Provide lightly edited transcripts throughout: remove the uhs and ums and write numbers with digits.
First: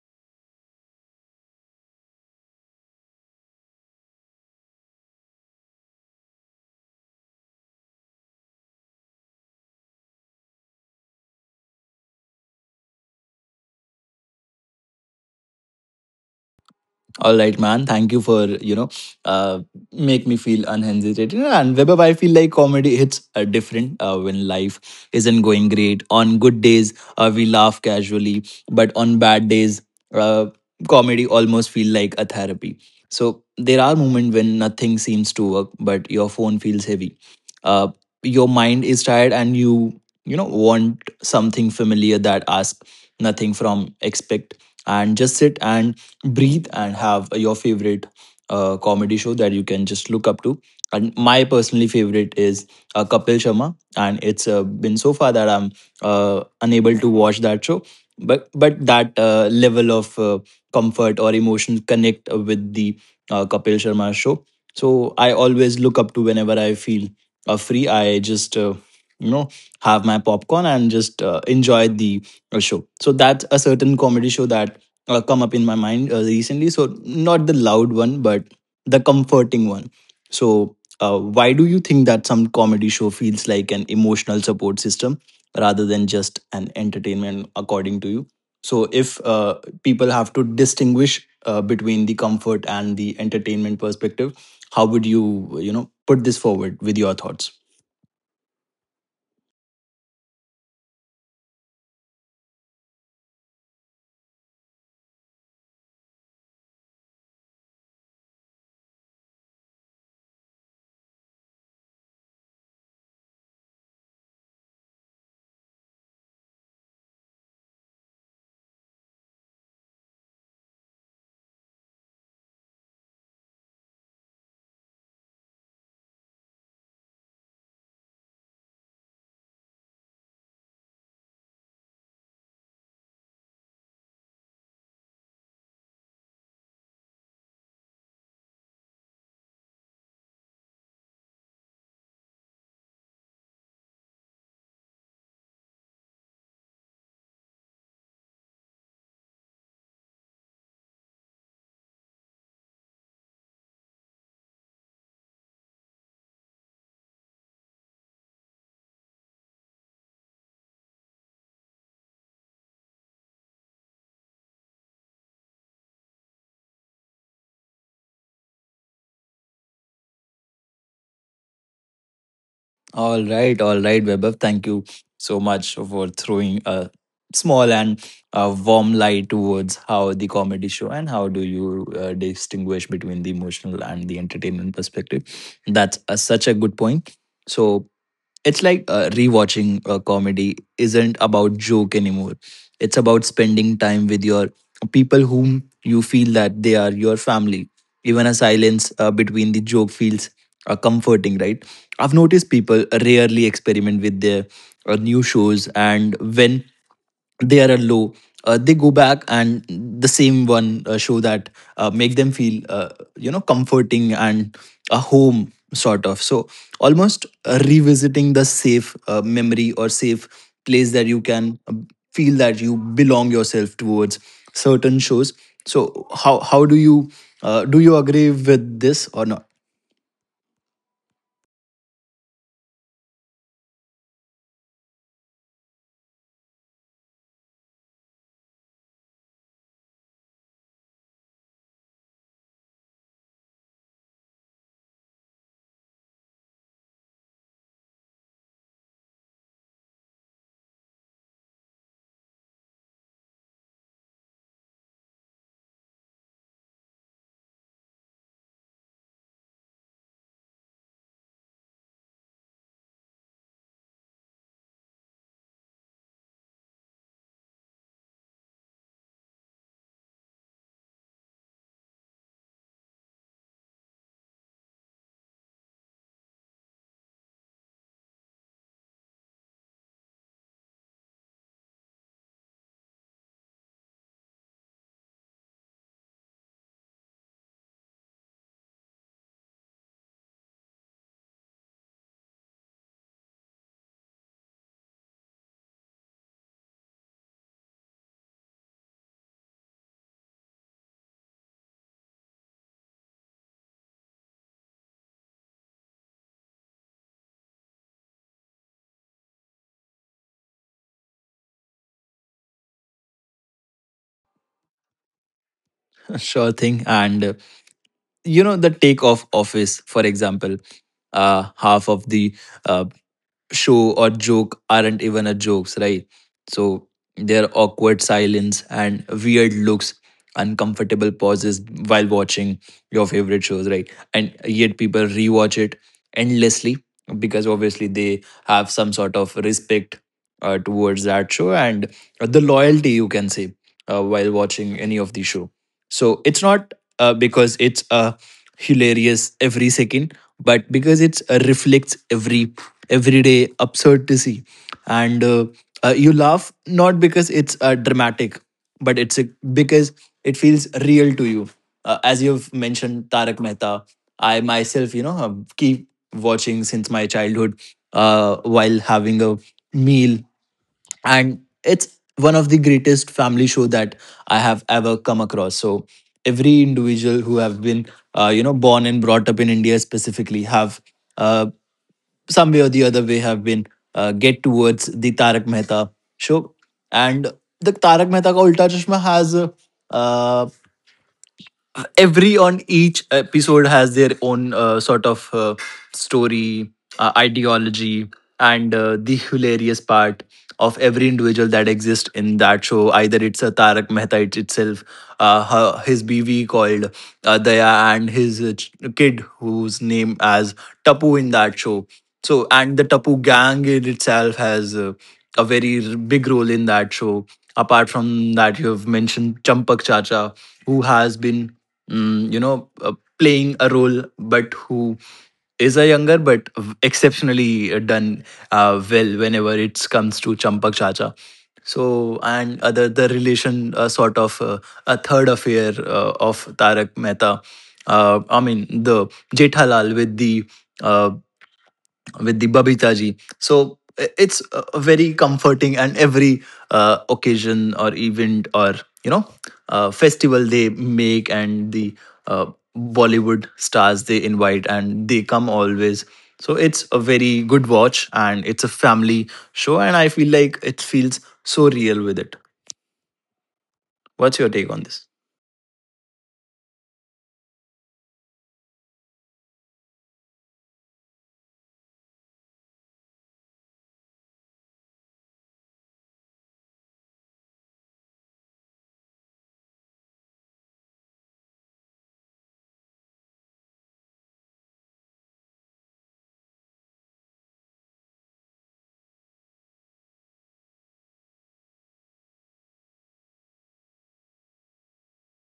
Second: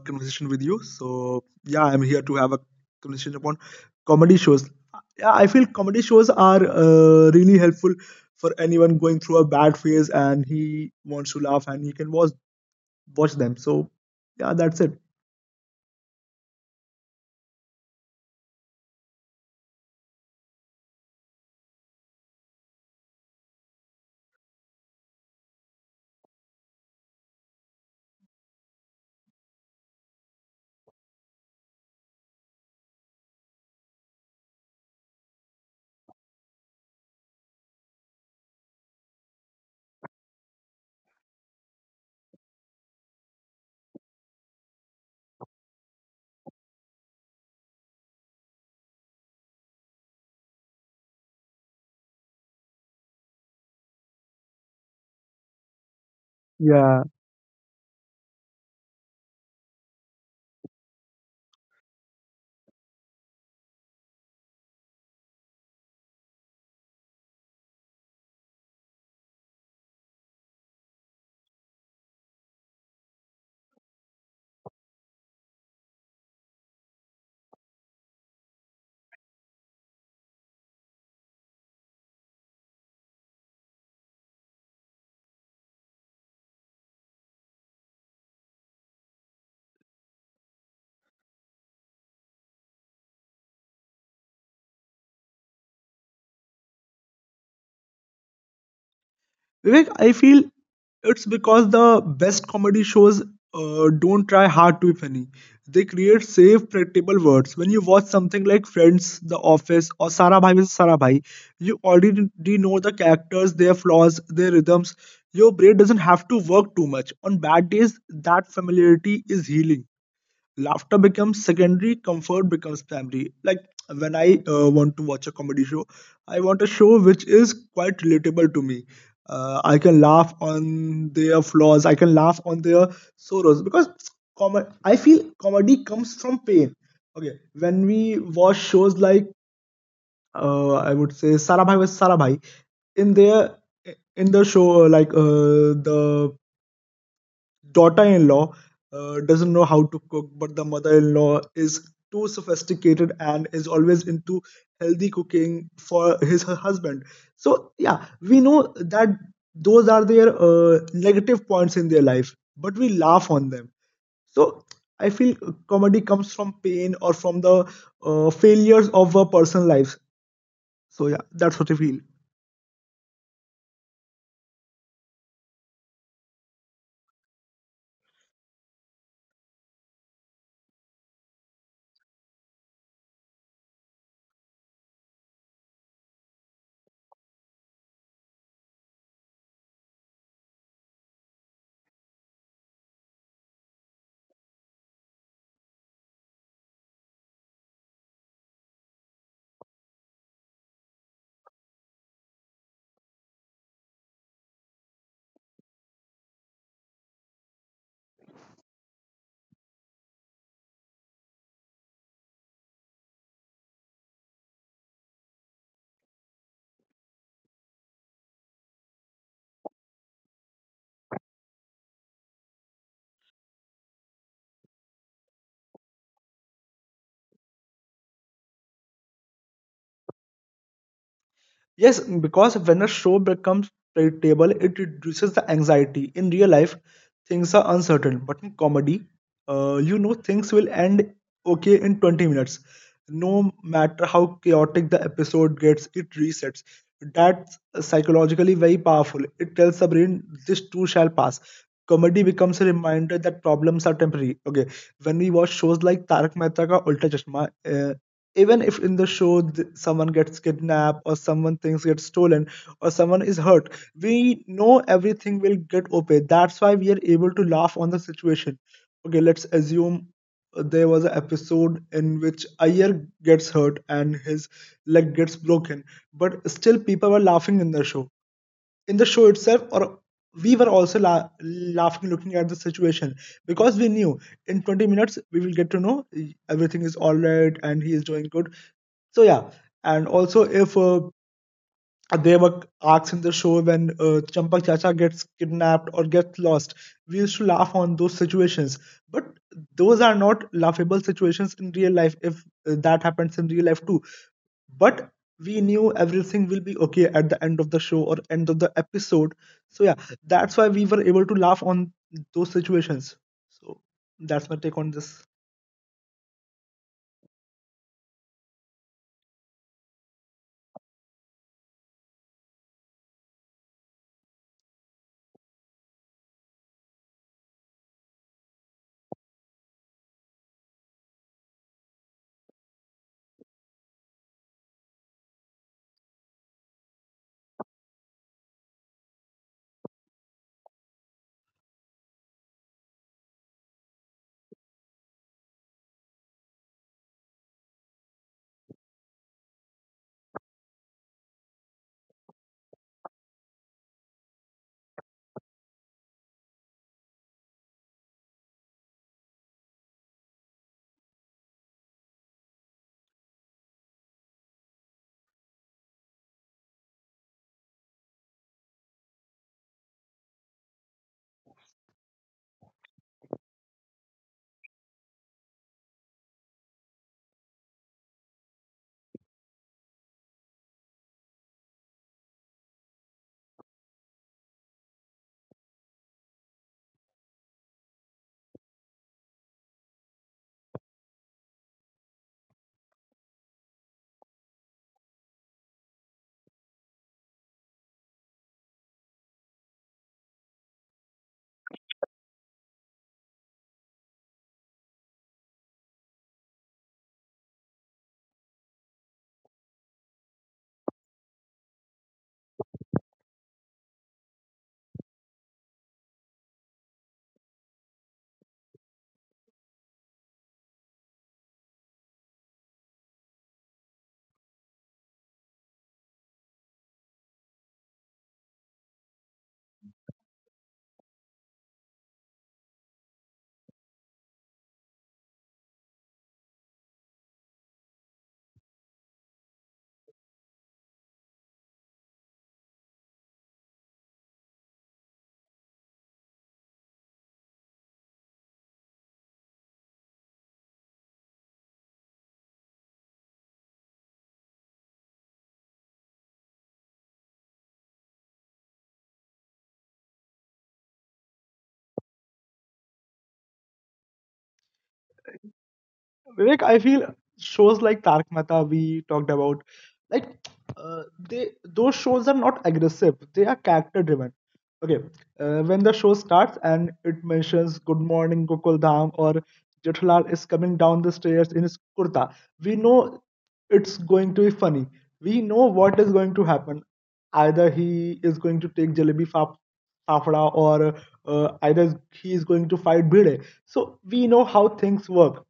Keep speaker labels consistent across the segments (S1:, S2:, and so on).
S1: conversation with you. So yeah, I'm here to have a conversation upon comedy shows. Yeah, I feel comedy shows are really helpful for anyone going through a bad phase and he wants to laugh and he can watch them. So yeah, that's it.
S2: All right, man. Thank you for you know, uh, make me feel unhesitated. And Webab, I feel like comedy hits different when life isn't going great. On good days, we laugh casually, but on bad days, uh, comedy almost feel like a therapy. So there are moments when nothing seems to work, but your phone feels heavy. Uh, your mind is tired, and you know want something familiar that asks nothing from expect and just sit and breathe and have your favorite comedy show that you can just look up to. And my personally favorite is Kapil Sharma, and it's been so far that I'm
S1: Yeah.
S2: unable to watch that show. But that level of comfort or emotion connect with the Kapil Sharma show. So I always look up to whenever I feel free. I just you know have my popcorn and just enjoy the a show. So that's a certain comedy show that come up in my mind recently. So, not the loud one, but the comforting one. So, why do you think that some comedy show feels like an emotional support system rather than just an entertainment, according to you? So, if people have to distinguish between the comfort and the entertainment perspective, how would you, you know, put this forward with your thoughts?
S1: Vivek, I feel it's because the best comedy shows don't try hard to be funny. They create safe, predictable words. When you watch something like Friends, The Office, or Sara Bhai versus Sara Bhai, you already know the characters, their flaws, their rhythms. Your brain doesn't have to work too much. On bad days, that familiarity is healing, laughter becomes secondary, comfort becomes primary. Like when I want to watch a comedy show, I want a show which is quite relatable to me. I can laugh on their flaws, I can laugh on their sorrows because I feel comedy comes from pain. Okay, when we watch shows like, I would say Sarabhai was sarabhai, in their, in the show, like the daughter-in-law doesn't know how to cook, but the mother-in-law is too sophisticated and is always into healthy cooking for his her husband. So yeah, we know that those are their negative points in their life, but we laugh on them. So I feel comedy comes from pain or from the failures of a person's life. So yeah, that's what I feel.
S2: All right, Vaibhav. Thank you so much for throwing a small and a warm light towards how the comedy show and how do you distinguish between the emotional and the entertainment perspective. That's a, such a good point. So it's like rewatching a comedy isn't about joke anymore. It's about spending time with your people whom you feel that they are your family even a silence between the joke feels comforting, right? I've noticed people rarely experiment with their new shows, and when they are a low, they go back and the same one show that make them feel you know comforting and a home sort of. So almost revisiting the safe memory or safe place that you can feel that you belong yourself towards certain shows. So how do you agree with this or not?
S1: Yes, because when a show becomes predictable, it reduces the anxiety. In real life, things are uncertain, but in comedy, you know things will end okay in 20 minutes. No matter how chaotic the episode gets, it resets. That's psychologically very powerful. It tells the brain this too shall pass. Comedy becomes a reminder that problems are temporary. Okay, when we watch shows like Tarak Mehta Ka Ulta Chashma, uh, even if in the show someone gets kidnapped or someone things get stolen or someone is hurt, we know everything will get okay. That's why we are able to laugh on the situation. Okay, let's assume there was an episode in which Ayer gets hurt and his leg gets broken, but still people were laughing in the show, in the show itself, or we were also laughing looking at the situation because we knew in 20 minutes we will get to know everything is all right and he is doing good. So yeah, and also if there were arcs in the show when Champak Chacha gets kidnapped or gets lost, we used to laugh on those situations. But those are not laughable situations in real life. If that happens in real life too, but we knew everything will be okay at the end of the show or end of the episode. So yeah, that's why we were able to laugh on those situations. So that's my take on this.
S2: Sure thing. And you know, the take off office, for example, half of the uh, show or joke aren't even a jokes, right? So there are awkward silence and weird looks, uncomfortable pauses while watching your favorite shows, right? And yet people rewatch it endlessly because obviously they have some sort of respect towards that show and the loyalty you can say while watching any of the show. So it's not because it's hilarious every second but because it reflects everyday absurdity and you laugh not because it's dramatic but it's a, because it feels real to you. As you've mentioned, Tarak Mehta, I myself, you know, keep watching since my childhood while having a meal, and it's one of the greatest family show that I have ever come across. So every individual who have been, you know, born and brought up in India specifically have. Uh, some way or the other way have been get towards the Tarak Mehta show. And the Tarak Mehta Ka Ulta Chashma has uh, every on each episode has their own sort of story ideology and the hilarious part of every individual that exists in that show either it's a Tarak Mehta itself her, his bv called Daya and his kid whose name as Tapu in that show. So and the Tapu gang in itself has a very big role in that show. Apart from that you have mentioned Champak Chacha who has been you know, playing a role, but who is a younger but exceptionally done well whenever it comes to Champak Chacha. So and other the relation sort of a third affair of Tarak Mehta. I mean the Jethalal uh, with the Babita ji. So it's a very comforting, and every occasion or event or you know festival they make and the uh, Bollywood stars they invite and they come always. So it's a very good watch and it's a family show, and I feel like it feels so real with it. What's your take on this?
S1: Vivek, I feel shows like Tarak Mehta we talked about, like uh, they those shows are not aggressive. They are character driven. Okay, when the show starts and it mentions "Good morning, Gokuldham" or Jethalal is coming down the stairs in his kurta, we know it's going to be funny. We know what is going to happen. Either he is going to take jalebi fap fafda or either he is going to fight Bhide. So we know how things work.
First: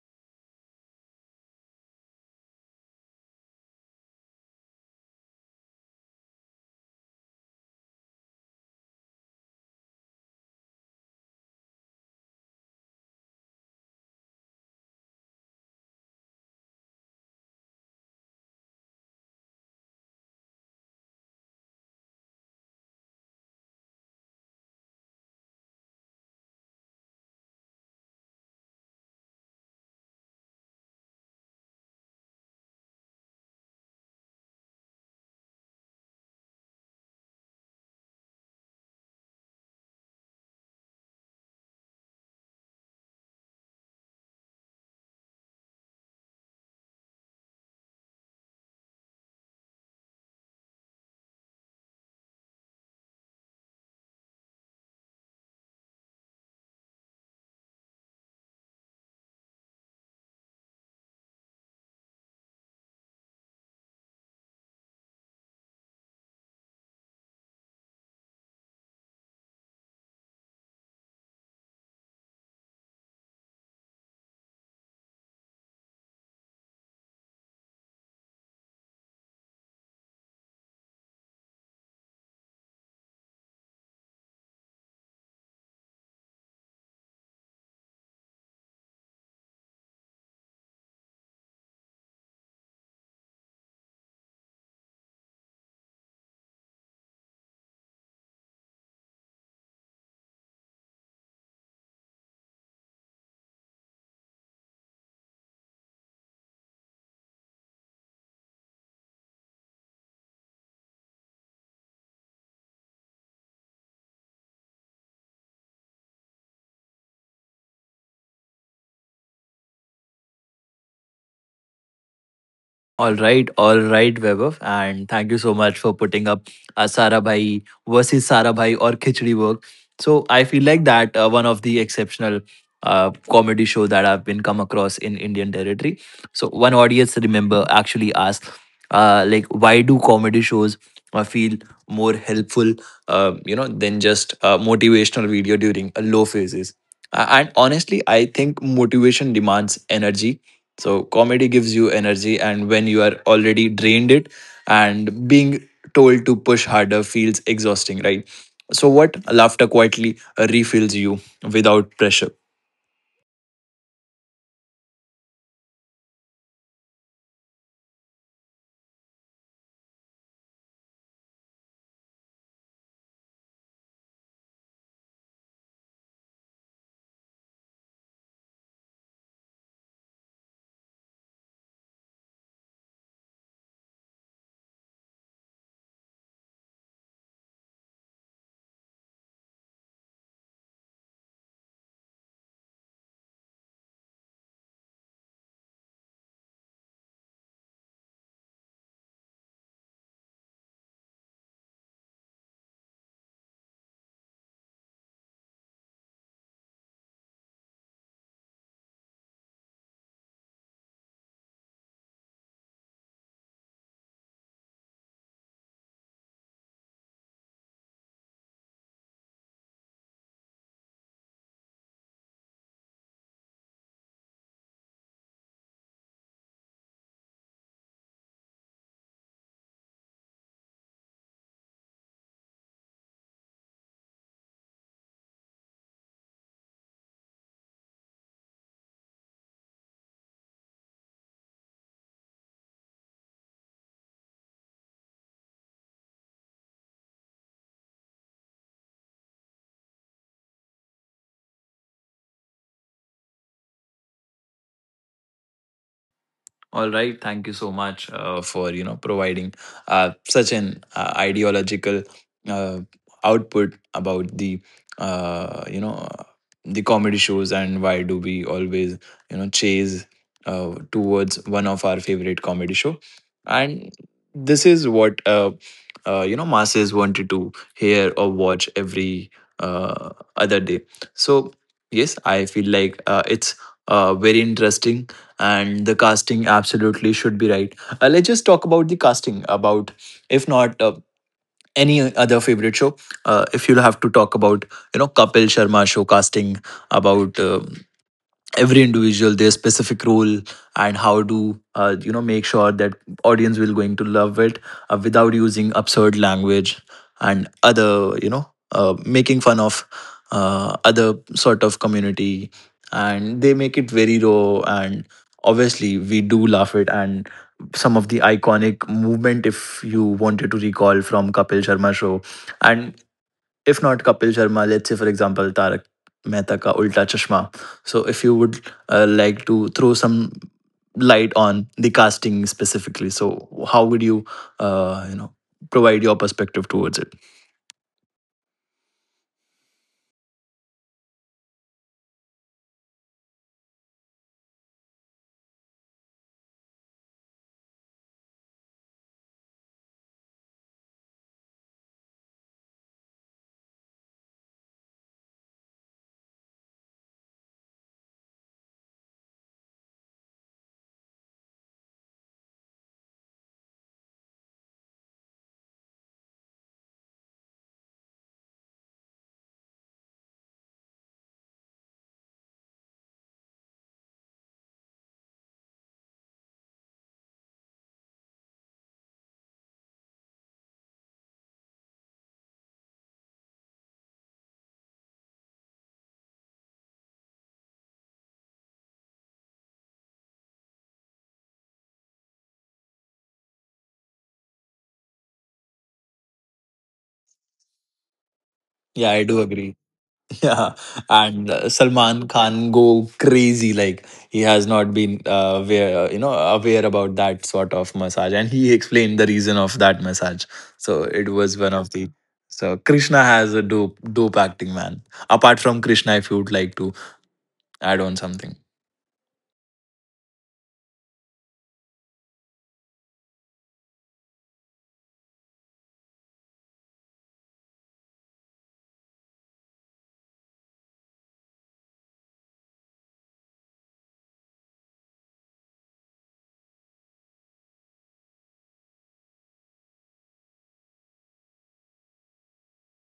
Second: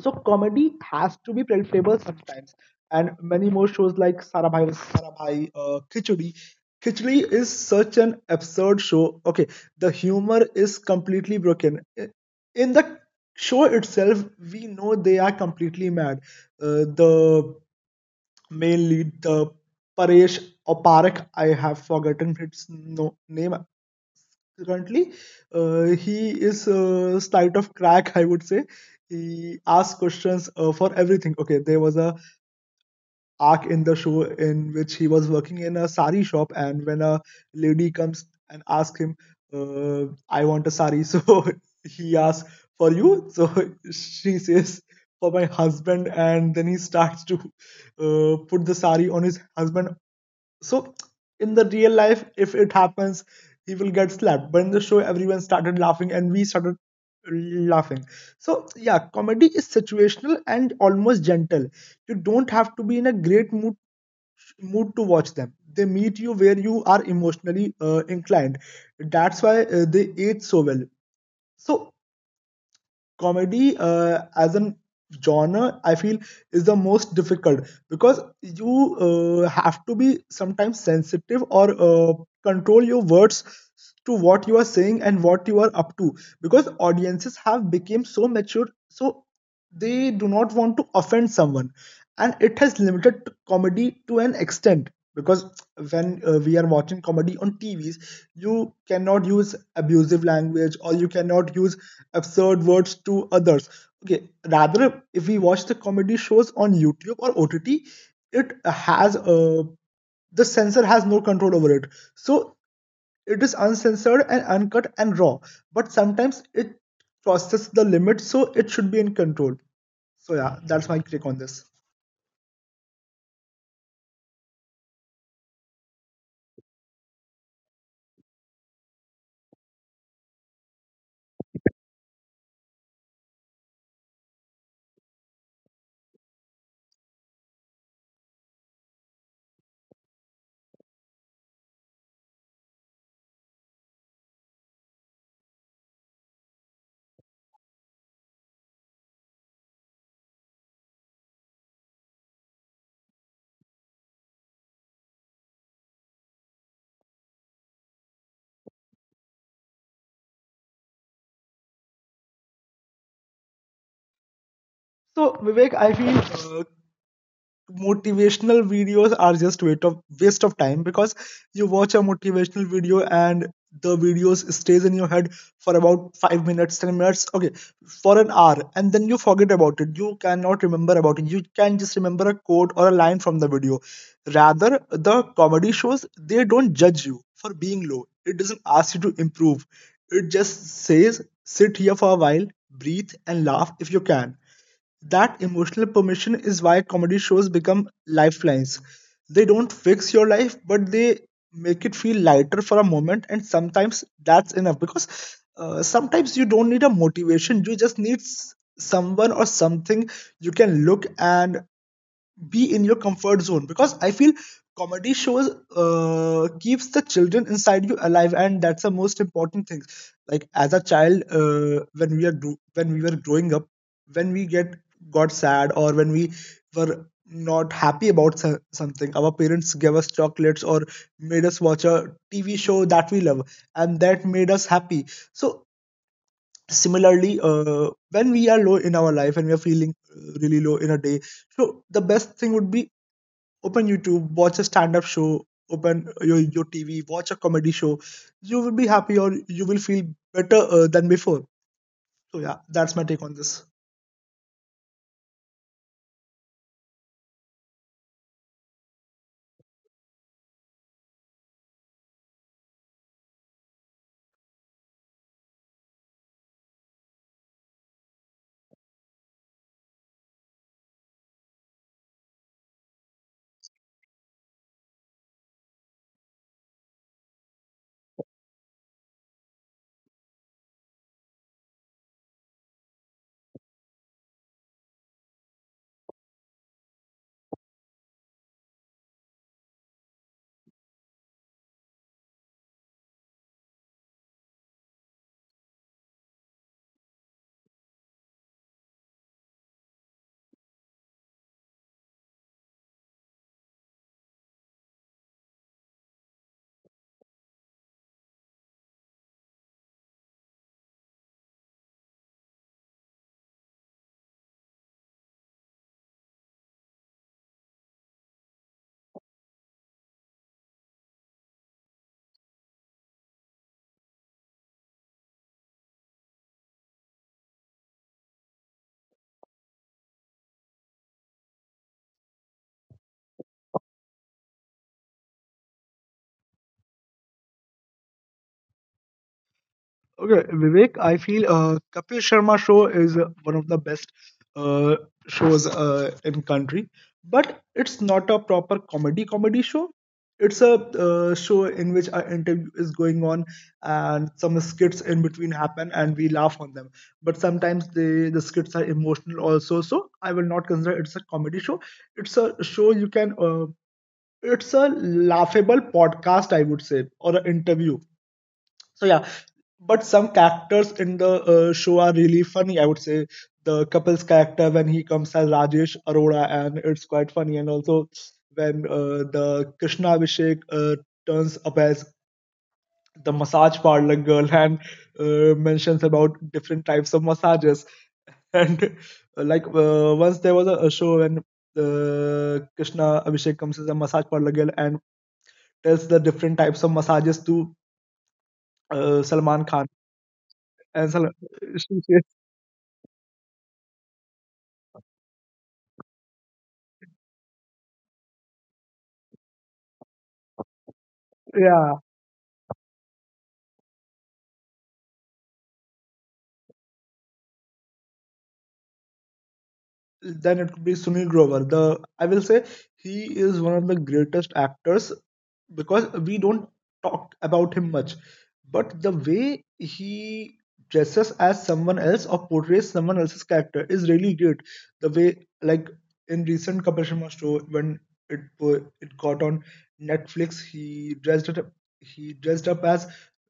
S1: So comedy has to be palatable sometimes, and many more shows like Sarabhai versus sarabhai, Khichdi. Khichdi is such an absurd show. Okay, the humor is completely broken. In the show itself, we know they are completely mad. The main lead, the Paresh or Parak, I have forgotten his, no, name currently. He is slight of crack, I would say. He asks questions for everything. Okay, there was a arc in the show in which he was working in a sari shop, and when a lady comes and asks him, "I want a sari." So he asks, "For you?" So she says, "For my husband." And then he starts to put the sari on his husband. So in the real life if it happens, he will get slapped, but in the show everyone started laughing and we started laughing. So yeah, comedy is situational and almost gentle. You don't have to be in a great mood to watch them. They meet you where you are emotionally inclined. That's why they age so well. So comedy, as an genre, I feel is the most difficult because you have to be sometimes sensitive or control your words to what you are saying and what you are up to, because audiences have become so mature, so they do not want to offend someone, and it has limited comedy to an extent because when we are watching comedy on TVs, you cannot use abusive language or you cannot use absurd words to others. Okay, rather, if we watch the comedy shows on YouTube or OTT, it has, the censor has no control over it. So it is uncensored and uncut and raw. But sometimes it crosses the limit, so it should be in control. So yeah, that's my take on this.
S2: All right, Vaibhav, and thank you so much for putting up Sara Bhai versus Sara Bhai or Khichdi work. So I feel like that one of the exceptional comedy show that I've been come across in Indian territory. So one audience remember actually asked, like, why do comedy shows feel more helpful, you know, than just a motivational video during a low phases? And honestly, I think motivation demands energy so comedy gives you energy, and when you are already drained, it and being told to push harder feels exhausting, right? So what laughter quietly refills you without pressure.
S1: So Vivek, I feel motivational videos are just waste of time, because you watch a motivational video and the videos stays in your head for about 5 minutes, 10 minutes, okay, for an hour, and then you forget about it. You cannot remember about it. You can just remember a quote or a line from the video. Rather, the comedy shows, they don't judge you for being low. It doesn't ask you to improve. It just says sit here for a while, breathe, and laugh if you can. That emotional permission is why comedy shows become lifelines. They don't fix your life, but they make it feel lighter for a moment, and sometimes that's enough, because sometimes you don't need a motivation, you just need someone or something you can look and be in your comfort zone. Because I feel comedy shows keeps the children inside you alive, and that's the most important thing. Like as a child, when we are when we were growing up, when we get got sad, or when we were not happy about something, our parents gave us chocolates or made us watch a TV show that we love, and that made us happy. So similarly, when we are low in our life and we are feeling really low in a day, so the best thing would be, open YouTube, watch a stand-up show, open your TV, watch a comedy show. You will be happy, or you will feel better than before. So yeah, that's my take on this.
S2: All right, thank you so much for you know providing such an ideological uh, output about the you know the comedy shows and why do we always you know chase towards one of our favorite comedy show and this is what you know masses wanted to hear or watch every uh, other day. So yes I feel like it's very interesting and the casting absolutely should be right. Let's just talk about the casting. About if not any other favorite show, if you'll have to talk about you know Kapil Sharma show casting, about every individual their specific role and how to you know make sure that audience will going to love it without using absurd language and other you know making fun of other sort of community and they make it very raw and obviously we do laugh it and some of the iconic movement if you wanted to recall from Kapil Sharma show and if not Kapil Sharma, let's say for example Tarak Mehta ka Ulta Chashma. So if you would like to throw some light on the casting specifically, so how would you you know provide your perspective towards it?
S1: Okay, Vivek, I feel Kapil Sharma show is one of the best uh, shows in country, but it's not a proper comedy show. It's a show in which an interview is going on and some skits in between happen and we laugh on them. But sometimes the skits are emotional also. So I will not consider it's a comedy show. It's a show you can. It's a laughable podcast, I would say, or an interview. So yeah, but some characters in the show are really funny. I would say the couple's character when he comes as Rajesh Arora, and it's quite funny. And also when the Krishna Abhishek turns up as the massage parlor girl and mentions about different types of massages. And like once there was a show when Krishna Abhishek comes as a massage parlor girl and tells the different types of massages to
S2: Yeah, I
S1: Salman
S2: do
S1: Khan.
S2: agree. Yeah,
S1: And
S2: and
S1: she,
S2: Salman Khan go crazy. Like he has not been aware, you know, aware about that sort of massage, and he explained the reason of that massage. So it was
S1: yeah,
S2: one of the. So Krishna has a dope, dope acting man. Apart from Krishna, if you would like to add on something,
S1: then it could be Sunil Grover. The I will say he is one of the greatest actors because we don't talk about him much, but the way he dresses as someone else or portrays someone else's character is really great. The way like in recent Kapil Sharma show when it got on Netflix, he dressed it up. He dressed up as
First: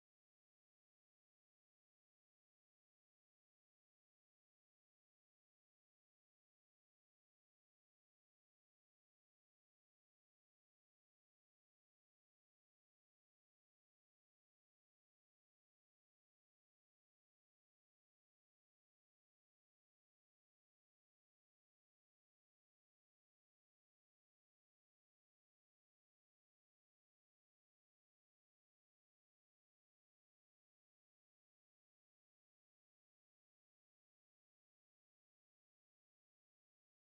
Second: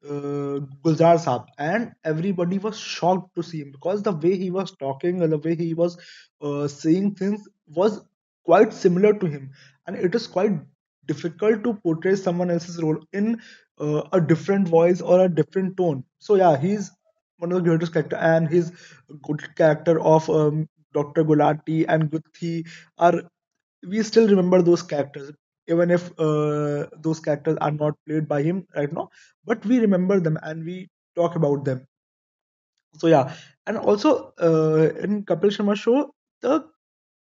S1: Gulzar Saab, and everybody was shocked to see him because the way he was talking and the way he was saying things was quite similar to him, and it is quite difficult to portray someone else's role in a different voice or a different tone. So yeah, he's one of the greatest character, and his good character of Dr. Gulati and Guthi are we still remember those characters even if those characters are not played by him right now, but we remember them and we talk about them. So yeah. And also, in Kapil Sharma show, the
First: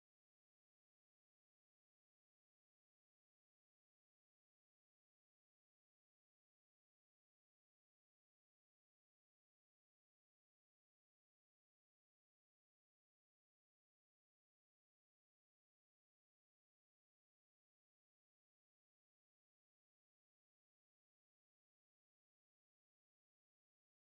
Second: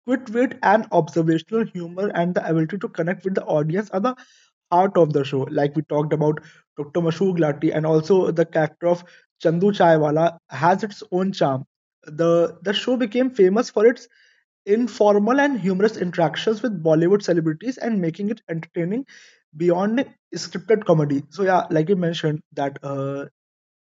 S1: quick wit and observational humor and the ability to connect with the audience are the heart of the show, like we talked about Dr. Mashoor Glati, and also the character of Chandu Chaiwala has its own charm. The show became famous for its informal and humorous interactions with Bollywood celebrities and making it entertaining beyond scripted comedy. So yeah, like you mentioned that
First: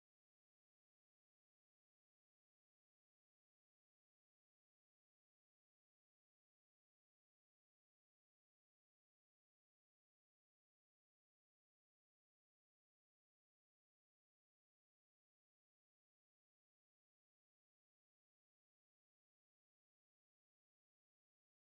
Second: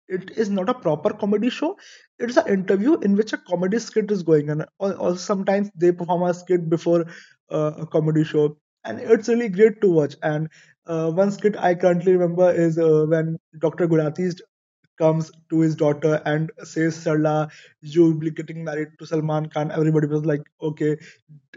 S1: it is not a proper comedy show. It's an interview in which a comedy skit is going on. Or sometimes they perform a skit before a comedy show, and it's really great to watch. And one skit I currently remember is when Dr. Gulati comes to his daughter and says, "Sarla, you will be getting married to Salman Khan." Everybody was like, "Okay."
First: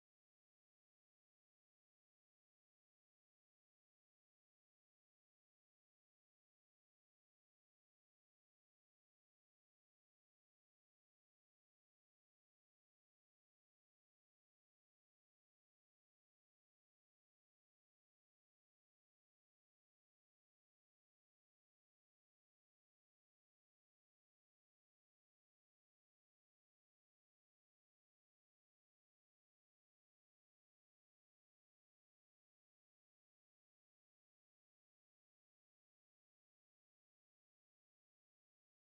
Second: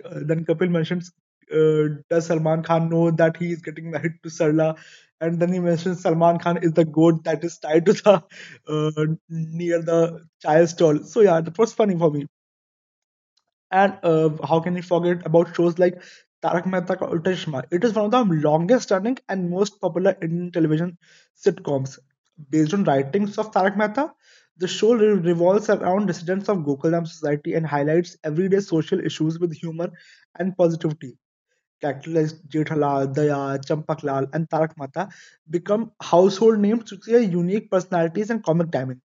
S1: Then Kapil mentions, does Salman Khan know that he is getting married to Sarla? And then he mentions Salman Khan is the goat that is tied to the near the child stall. So yeah, that was funny for me. And how can we forget about shows like Tarak Mehta Ka Ulta Chashma? It is one of the longest-running and most popular Indian television sitcoms. Based on writings of Tarak Mehta, the show revolves around residents of Gokulam society and highlights everyday social issues with humor and positivity. Characters like Jethalal, Daya, Champaklal, and Tarak Mehta become household names due to their unique personalities and comic timing.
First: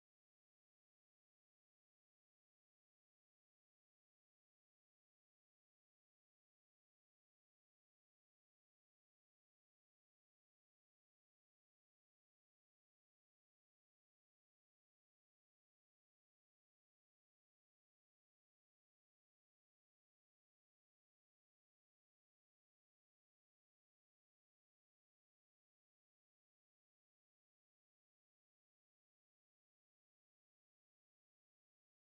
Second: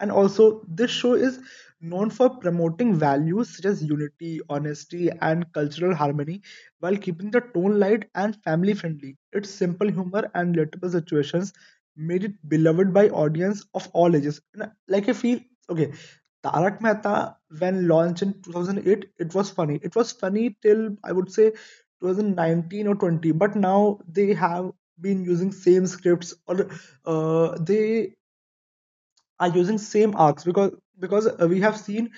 S1: And also, this show is known for promoting values such as unity, honesty, and cultural harmony while keeping the tone light and family friendly. Its simple humor and relatable situations made it beloved by audience of all ages. And like I feel, okay, Tarak Mehta, when launched in 2008, it was funny. It was funny till I would say 2019 or 20, but now they have been using same scripts, or they are using same arcs, because we have seen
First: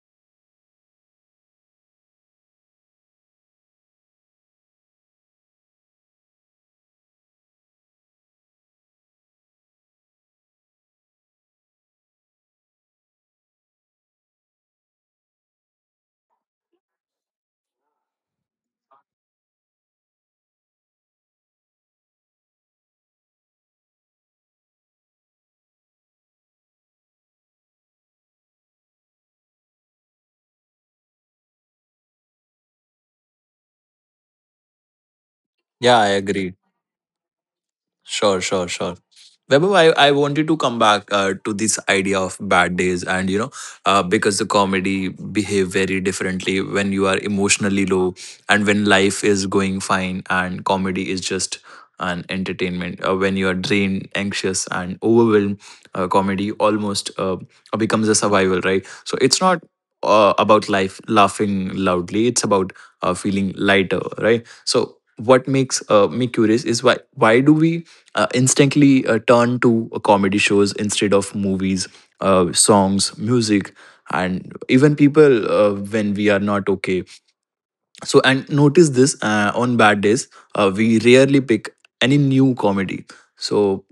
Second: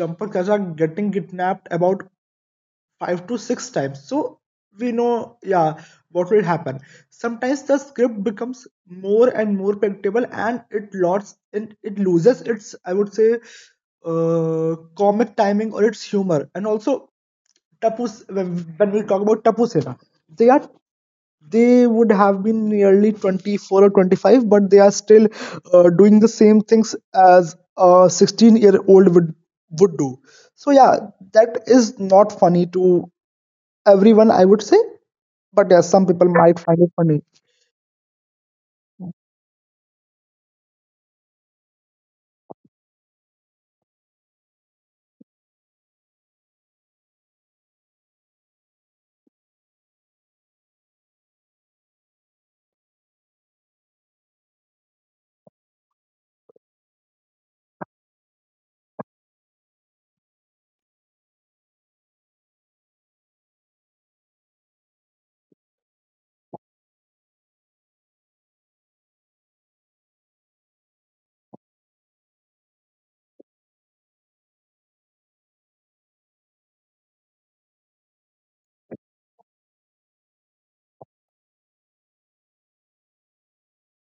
S1: Champak Chacha getting kidnapped about five to six times, so we know, yeah, what will happen. Sometimes the script becomes more and more predictable, and it loses its, I would say, uh, comic timing or its humor. And also, Tapu, when when we talk about Tapu Sena, they are they would have been nearly 24 or 25, but they are still doing the same things as a 16-year-old year old would do. So yeah, that is not funny to everyone, I would say, but yes,
S2: yeah,
S1: some
S2: I
S1: people might
S2: agree.
S1: find it funny.
S2: Sure, sure, sure. Vaibhav, I wanted to come back to this idea of bad days, and you know, because the comedy behave very differently when you are emotionally low, and when life is going fine, and comedy is just an entertainment. When you are drained, anxious, and overwhelmed, comedy almost becomes a survival, right? So it's not about life laughing loudly; it's about feeling lighter, right? So what makes me curious is why do we instantly turn to comedy shows instead of movies, songs, music, and even people when we are not okay. So, and notice this on bad days, we rarely pick any new comedy. So,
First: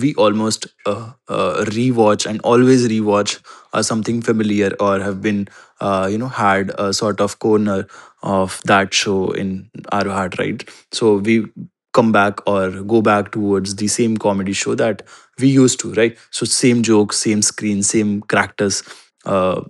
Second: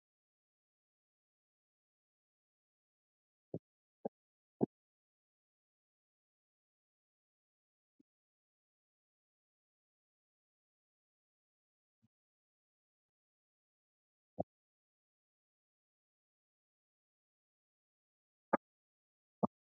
S2: we almost rewatch and always rewatch something familiar or have been, you know, had a sort of corner of that show in our heart, right? So, we come back or go back towards the same comedy show that we used to, right? So, same jokes, same screen, same characters. Uh,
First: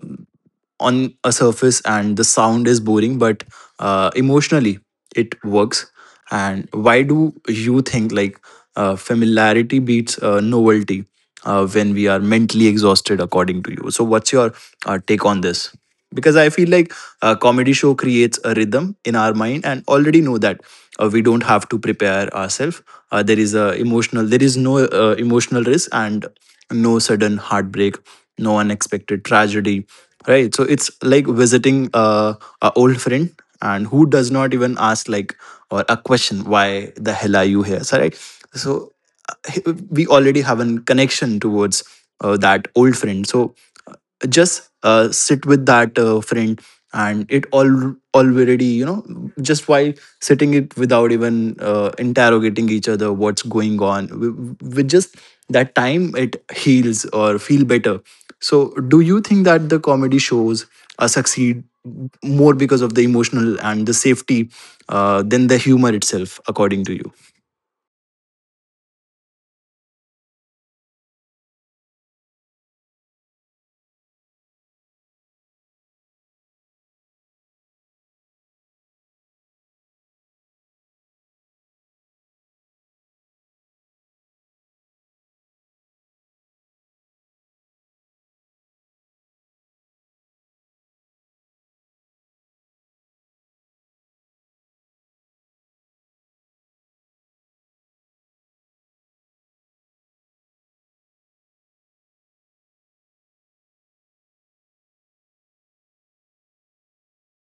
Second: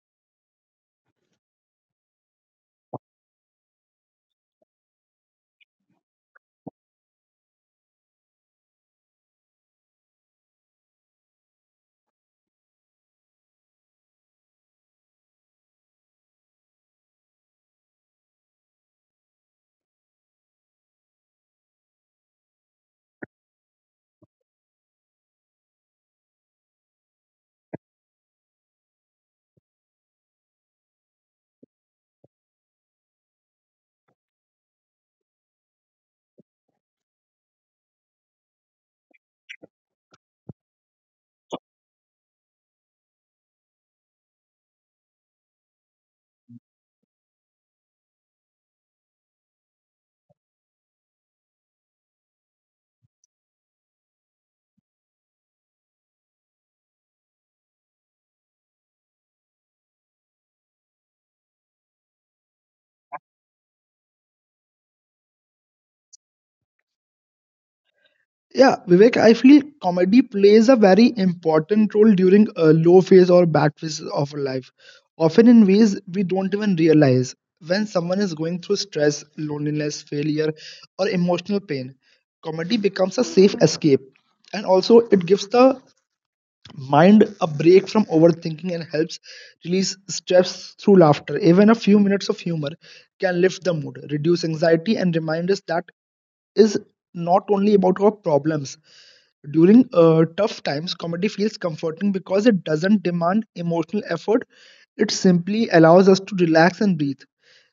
S2: on a surface and the sound is boring but emotionally it works. And why do you think like familiarity beats novelty when we are mentally exhausted according to you, so what's your take on this? Because I feel like a comedy show creates a rhythm in our mind and already know that we don't have to prepare ourselves. There is a emotional, there is no emotional risk and no sudden heartbreak, no unexpected tragedy. Right. So it's like visiting a old friend and who does not even ask like or a question, why the hell are you here? So right. So uh, we already have a connection towards that old friend. So uh, just sit with that friend, and it all already, you know, just while sitting it without even interrogating each other what's going on with just that time it heals or feel better. So do you think that the comedy shows succeed more because of the emotional and the safety than the humor itself, according to you?
S1: Yeah, Vivek, I feel comedy plays a very important role during a low phase or bad phases of our life, often in ways we don't even realize. When someone is going through stress, loneliness, failure, or emotional pain, comedy becomes a safe escape. And also, it gives the mind a break from overthinking and helps release stress through laughter. Even a few minutes of humor can lift the mood, reduce anxiety, and remind us that is not only about our problems. During tough times, comedy feels comforting because it doesn't demand emotional effort. It simply allows us to relax and breathe.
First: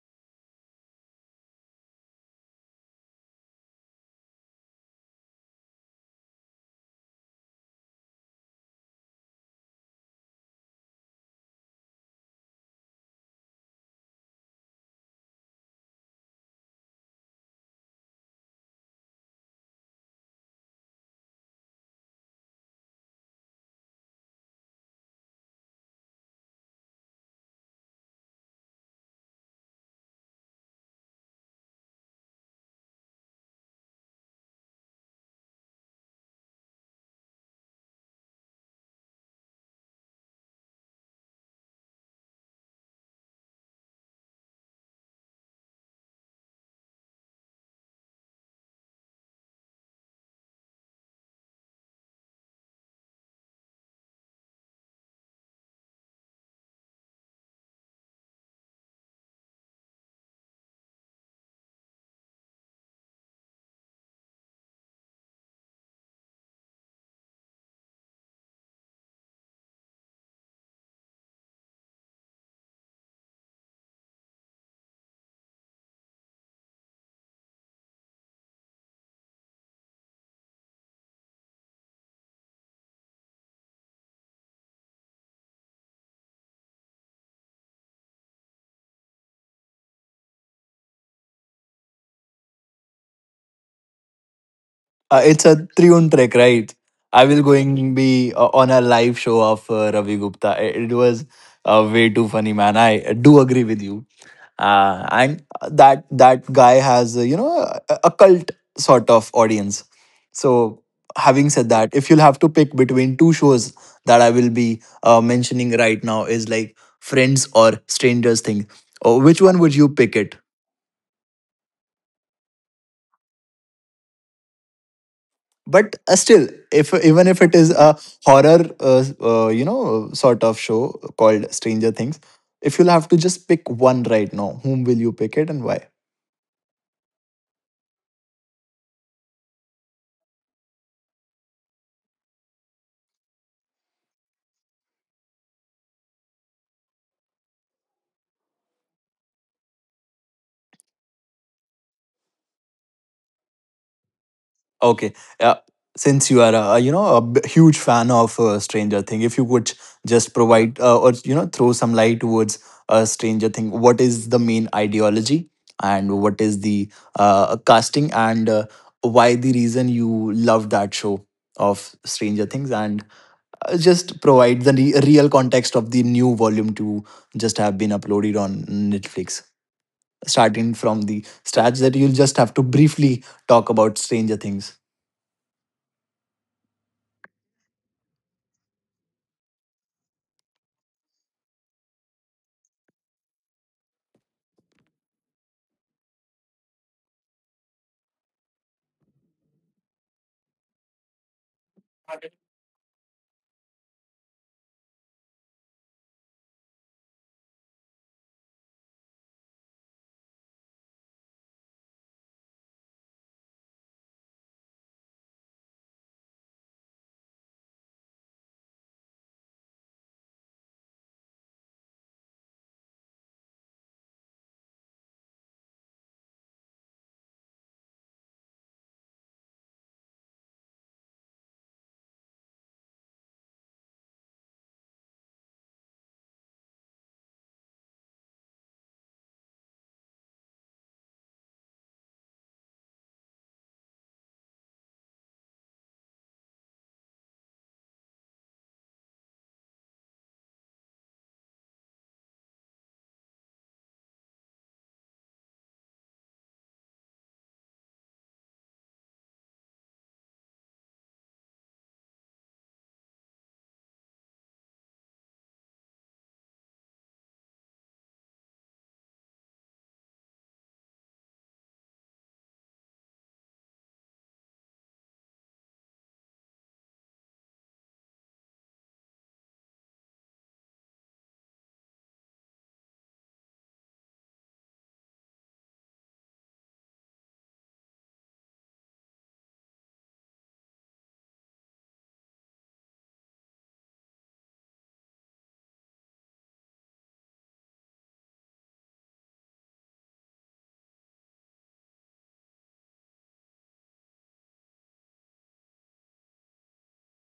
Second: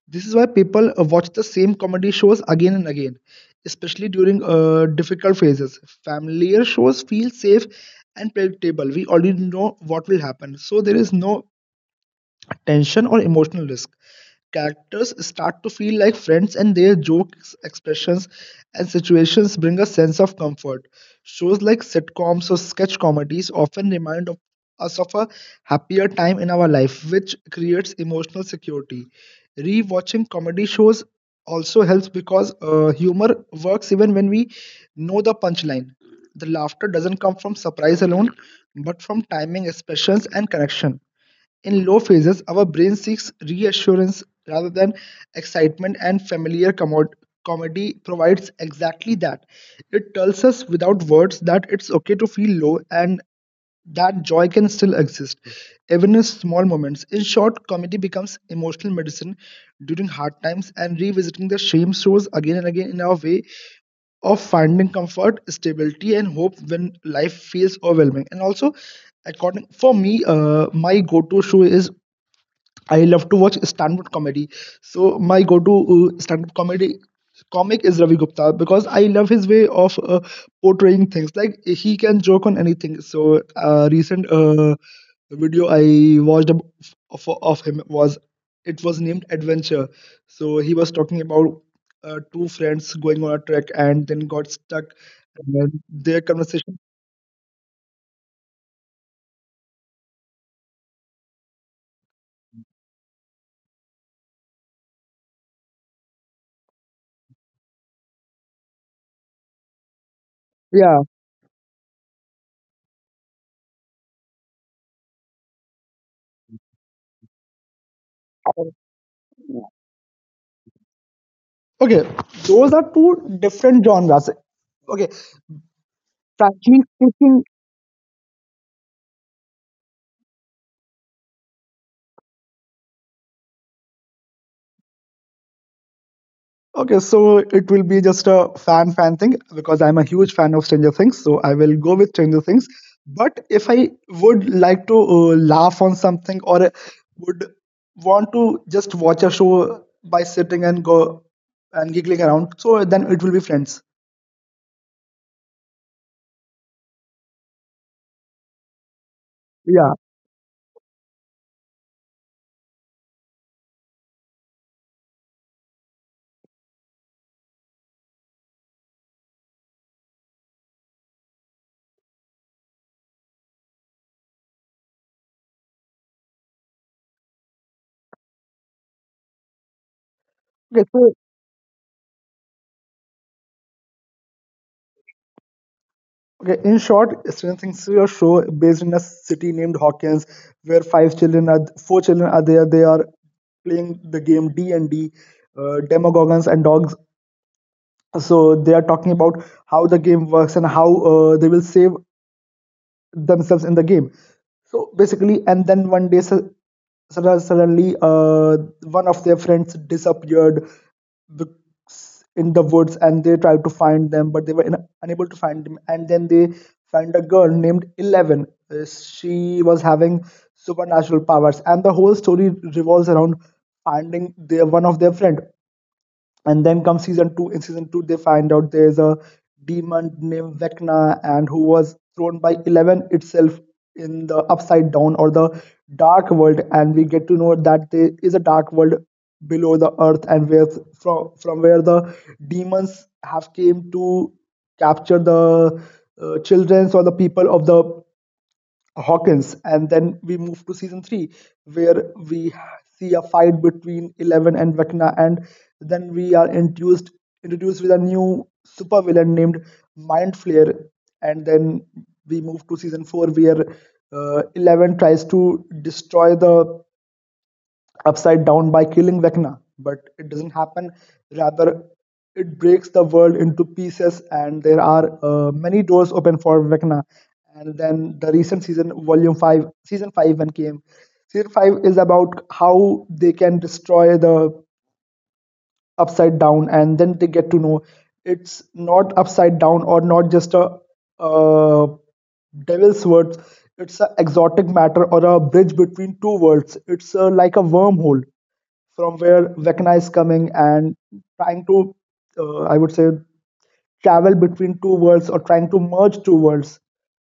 S1: This is why people watch the same comedy shows again and again, especially during difficult phases. Familiar shows feel safe and predictable. We already know what will happen, so there is no tension or emotional risk. Characters start to feel like friends, and their jokes, expressions, and situations bring a sense of comfort. Shows like sitcoms or sketch comedies often remind of us of a happier time in our life, which creates emotional security. Rewatching comedy shows also helps because humor works even when we know the punchline. The laughter doesn't come from surprise alone, but from timing, expressions, and connection. In low phases, our brain seeks reassurance rather than excitement, and comedy provides exactly that. It tells us without words that it's okay to feel low and that joy can still exist, even in small moments. In short, comedy becomes emotional medicine during hard times, and revisiting the same shows again and again in our way of finding comfort, stability, and hope when life feels overwhelming. And also, according for me, my go-to shoe is I love to watch stand-up comedy. So my go-to stand-up comedy comic is Ravi Gupta, because I love his way of portraying things. Like he can joke on anything. So recent video I watched of him was it was named Adventure. So he was talking about two friends going on a trek and then got stuck.
S2: It's
S1: And
S2: a
S1: then
S2: triun
S1: their
S2: trek, right?
S1: conversation.
S2: I will going be on a live show of Ravi Gupta. It was way too funny, man. I do agree with you. And that guy has you know a cult sort of audience. So
S1: Yeah.
S2: having said that, if you'll have to pick between two shows that I will be mentioning right now is like Friends or Strangers thing. Which one would you pick? It
S1: Okay. Those are two different genres. Okay.
S2: but still, if
S1: Frankly
S2: even if it
S1: speaking,
S2: is a horror you know sort of show called Stranger Things, if you'll have to just pick one right now, whom will you pick it and why?
S1: okay, so it will be just a fan thing, because I'm a huge fan of Stranger Things, so I will go with Stranger Things. But if I would like to laugh on something, or would want to just watch a show by sitting and go and giggling around, so then it will be Friends.
S2: Okay. uh, since you are a, you know a huge fan of Stranger Thing, if you could
S1: Yeah.
S2: just provide or you know throw some light towards Stranger Thing, what is the main ideology and what is the casting, and why the reason you love that show of Stranger Things, and just provide the real context of the new volume to just have been uploaded on Netflix. Starting
S1: Okay,
S2: from
S1: so
S2: the stats that you'll just have to briefly talk about Stranger Things.
S1: okay, in short, Stranger Things is a show based in a city named Hawkins, where five children are four children are there. They are playing the game D&D. Demogorgons and dogs, so they are talking about how the game works and how they will save themselves in the game. So basically, and then one day suddenly one of their friends disappeared bec- in the woods, and they tried to find them, but they were unable to find them, and then they find a girl named Eleven. She was having supernatural powers, and the whole story revolves around finding their one of their friend. And then comes season two. In season two, they find out there's a demon named Vecna, and who was thrown by Eleven itself in the upside down or the dark world, and we get to know that there is a dark world below the earth, and where from where the demons have came to capture the children or the people of the Hawkins. And then we move to season three, where we see a fight between Eleven and Vecna, and then we are introduced with a new supervillain named Mind Flayer. And then we move to season four, where Eleven tries to destroy the upside down by killing Vecna, but it doesn't happen. Rather, it breaks the world into pieces, and there are many doors open for Vecna. And then the recent season, Volume Five, Season Five, when came, Season Five is about how they can destroy the upside down, and then they get to know it's not upside down or not just a uh, devil's words. It's an exotic matter or a bridge between two worlds. It's like a wormhole from where Vecna is coming and trying to, I would say, travel between two worlds or trying to merge two worlds.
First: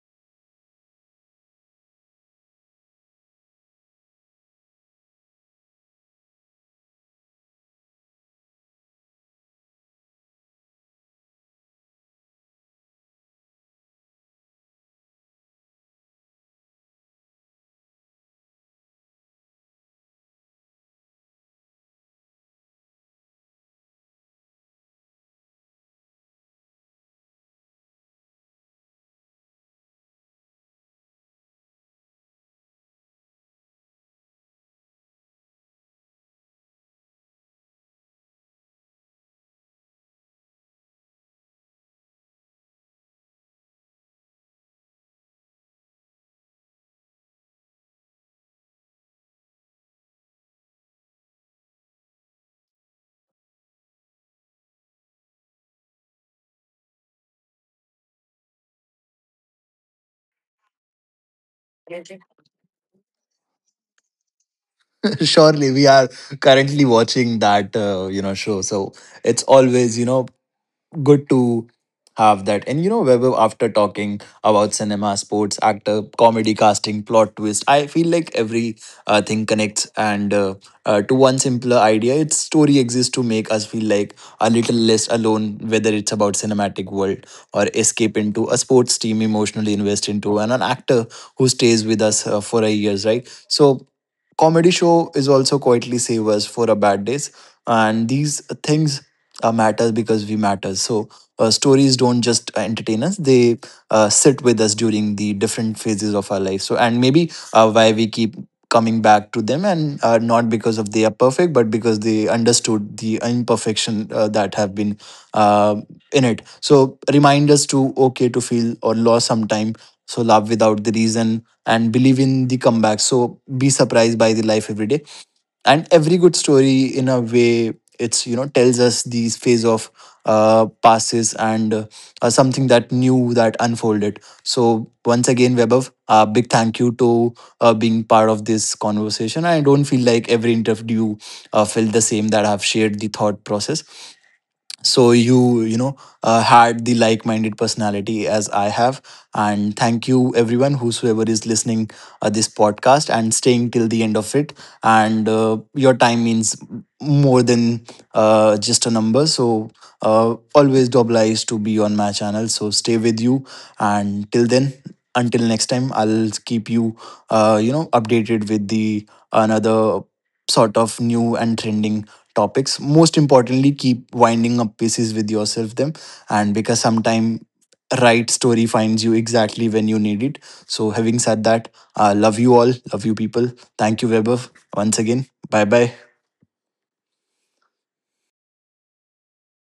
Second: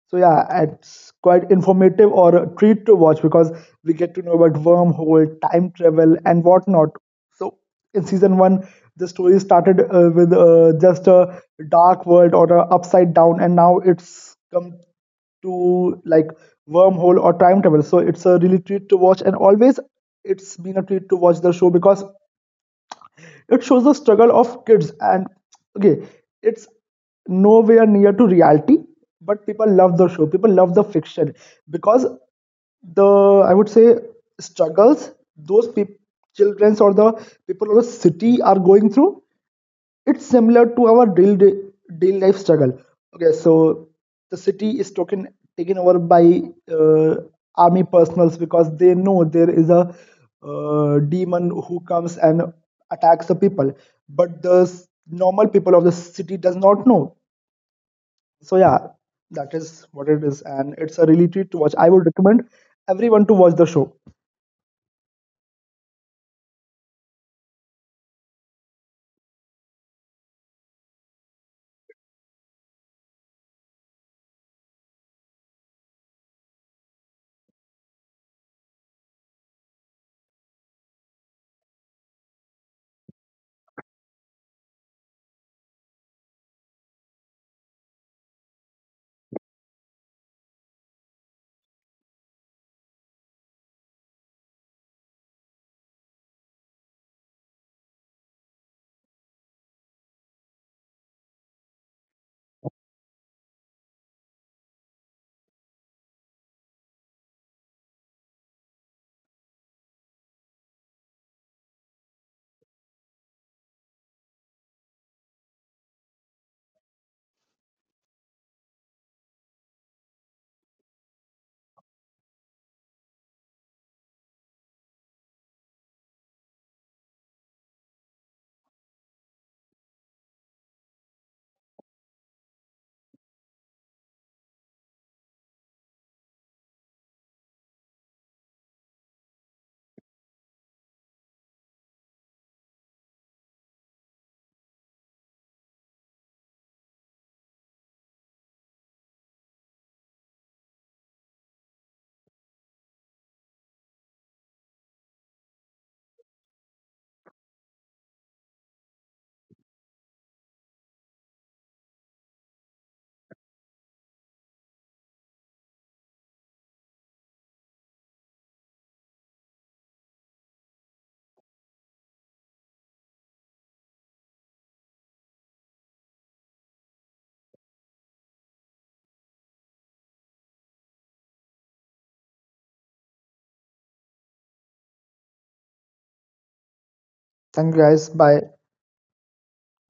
S1: So yeah, it's quite informative or a treat to watch, because we get to know about wormhole, time travel, and whatnot. So in season one, the story started with just a dark world or a upside down, and now it's come to like wormhole or time travel. So it's a really treat to watch, and always it's been a treat to watch the show, because it shows the struggle of kids. And okay, it's nowhere near to reality, but people love the show, people love the fiction, because the, I would say, struggles those peop children or the people of the city are going through, it's similar to our daily life struggle. Okay, so the city is taken over by uh, army personals, because they know there is a demon who comes and attacks the people, but the normal people of the city does not know. So yeah, that is what it is, and it's a really treat to watch. I would recommend everyone to watch the show.
S2: Surely we are currently watching that you know show, so it's always you know good to have that. And you know, Vaibhav, after talking about cinema, sports, actor, comedy, casting, plot twist, I feel like every thing connects. And to one simpler idea, its story exists to make us feel like a little less alone, whether it's about cinematic world or escape into a sports team emotionally invest into, and an actor who stays with us for a years, right? So comedy show is also quietly save us for a bad days, and these things matter because we matter. So stories don't just entertain us; they sit with us during the different phases of our life. So and maybe why we keep coming back to them, and not because of they are perfect, but because they understood the imperfection that have been uh, in it. So remind us to okay to feel or lost sometime. So love without the reason and believe in the comeback. So be surprised by the life every day, and every good story in a way, it's you know tells us these phase of passes, and something that new that unfolded. So once again, webov, a big thank you to being part of this conversation. I don't feel like every interview felt the same, that I've shared the thought process. So you know had the like-minded personality as I have. And thank you everyone whosoever is listening this podcast and staying till the end of it. And your time means more than just a number. So always do obliged to be on my channel, so stay with you. And till then, until next time, I'll keep you you know updated with the another sort of new and trending topics. Most importantly, keep winding up pieces with yourself them. And because sometime, right, story finds you exactly when you need it. So having said that, love you all, love you people, thank you, weber, once again, bye bye.
S1: Thank you guys, bye.